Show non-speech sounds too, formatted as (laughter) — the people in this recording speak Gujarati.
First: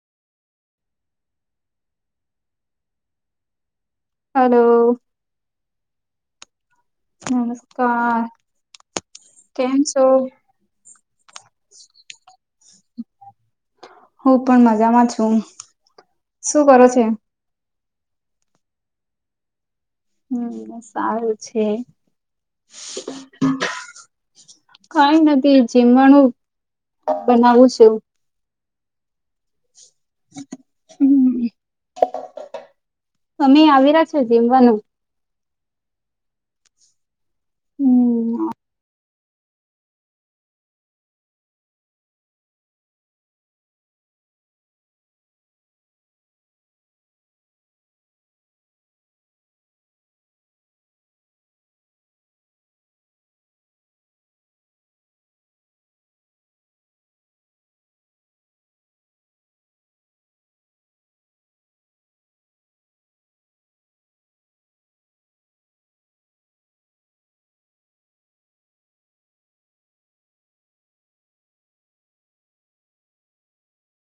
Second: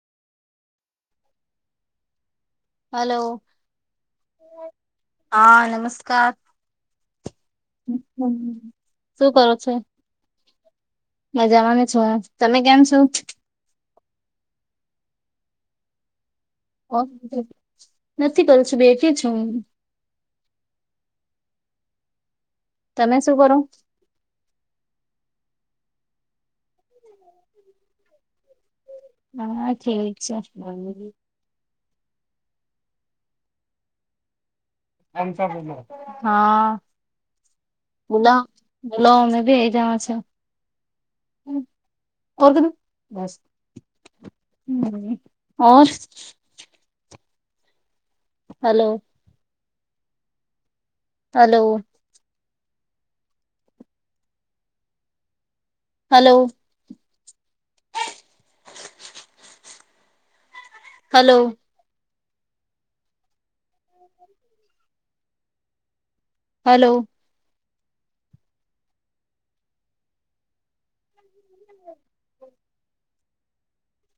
હલો. હલો. હા નમસ્કાર. નમસ્કાર શું કેમ છો. મજાવાને છો તમે કેમ છો. હું પણ મજામાં છું. શું કરો ઓ છે નથી કરલ છું બેઠી છ હું. હમ સારું છે. તમે શું કરો. કઈ નથી જીમણું બનાવું છે એવ. હા છે. હમ અમે આવી રહ્યા છો જમવાનું. હમ હાલા. લ અમે બી એ જા છ. ઓ ત બસ. હમર. Hello. Hello. Hello. Hello. (inaudible) Hello.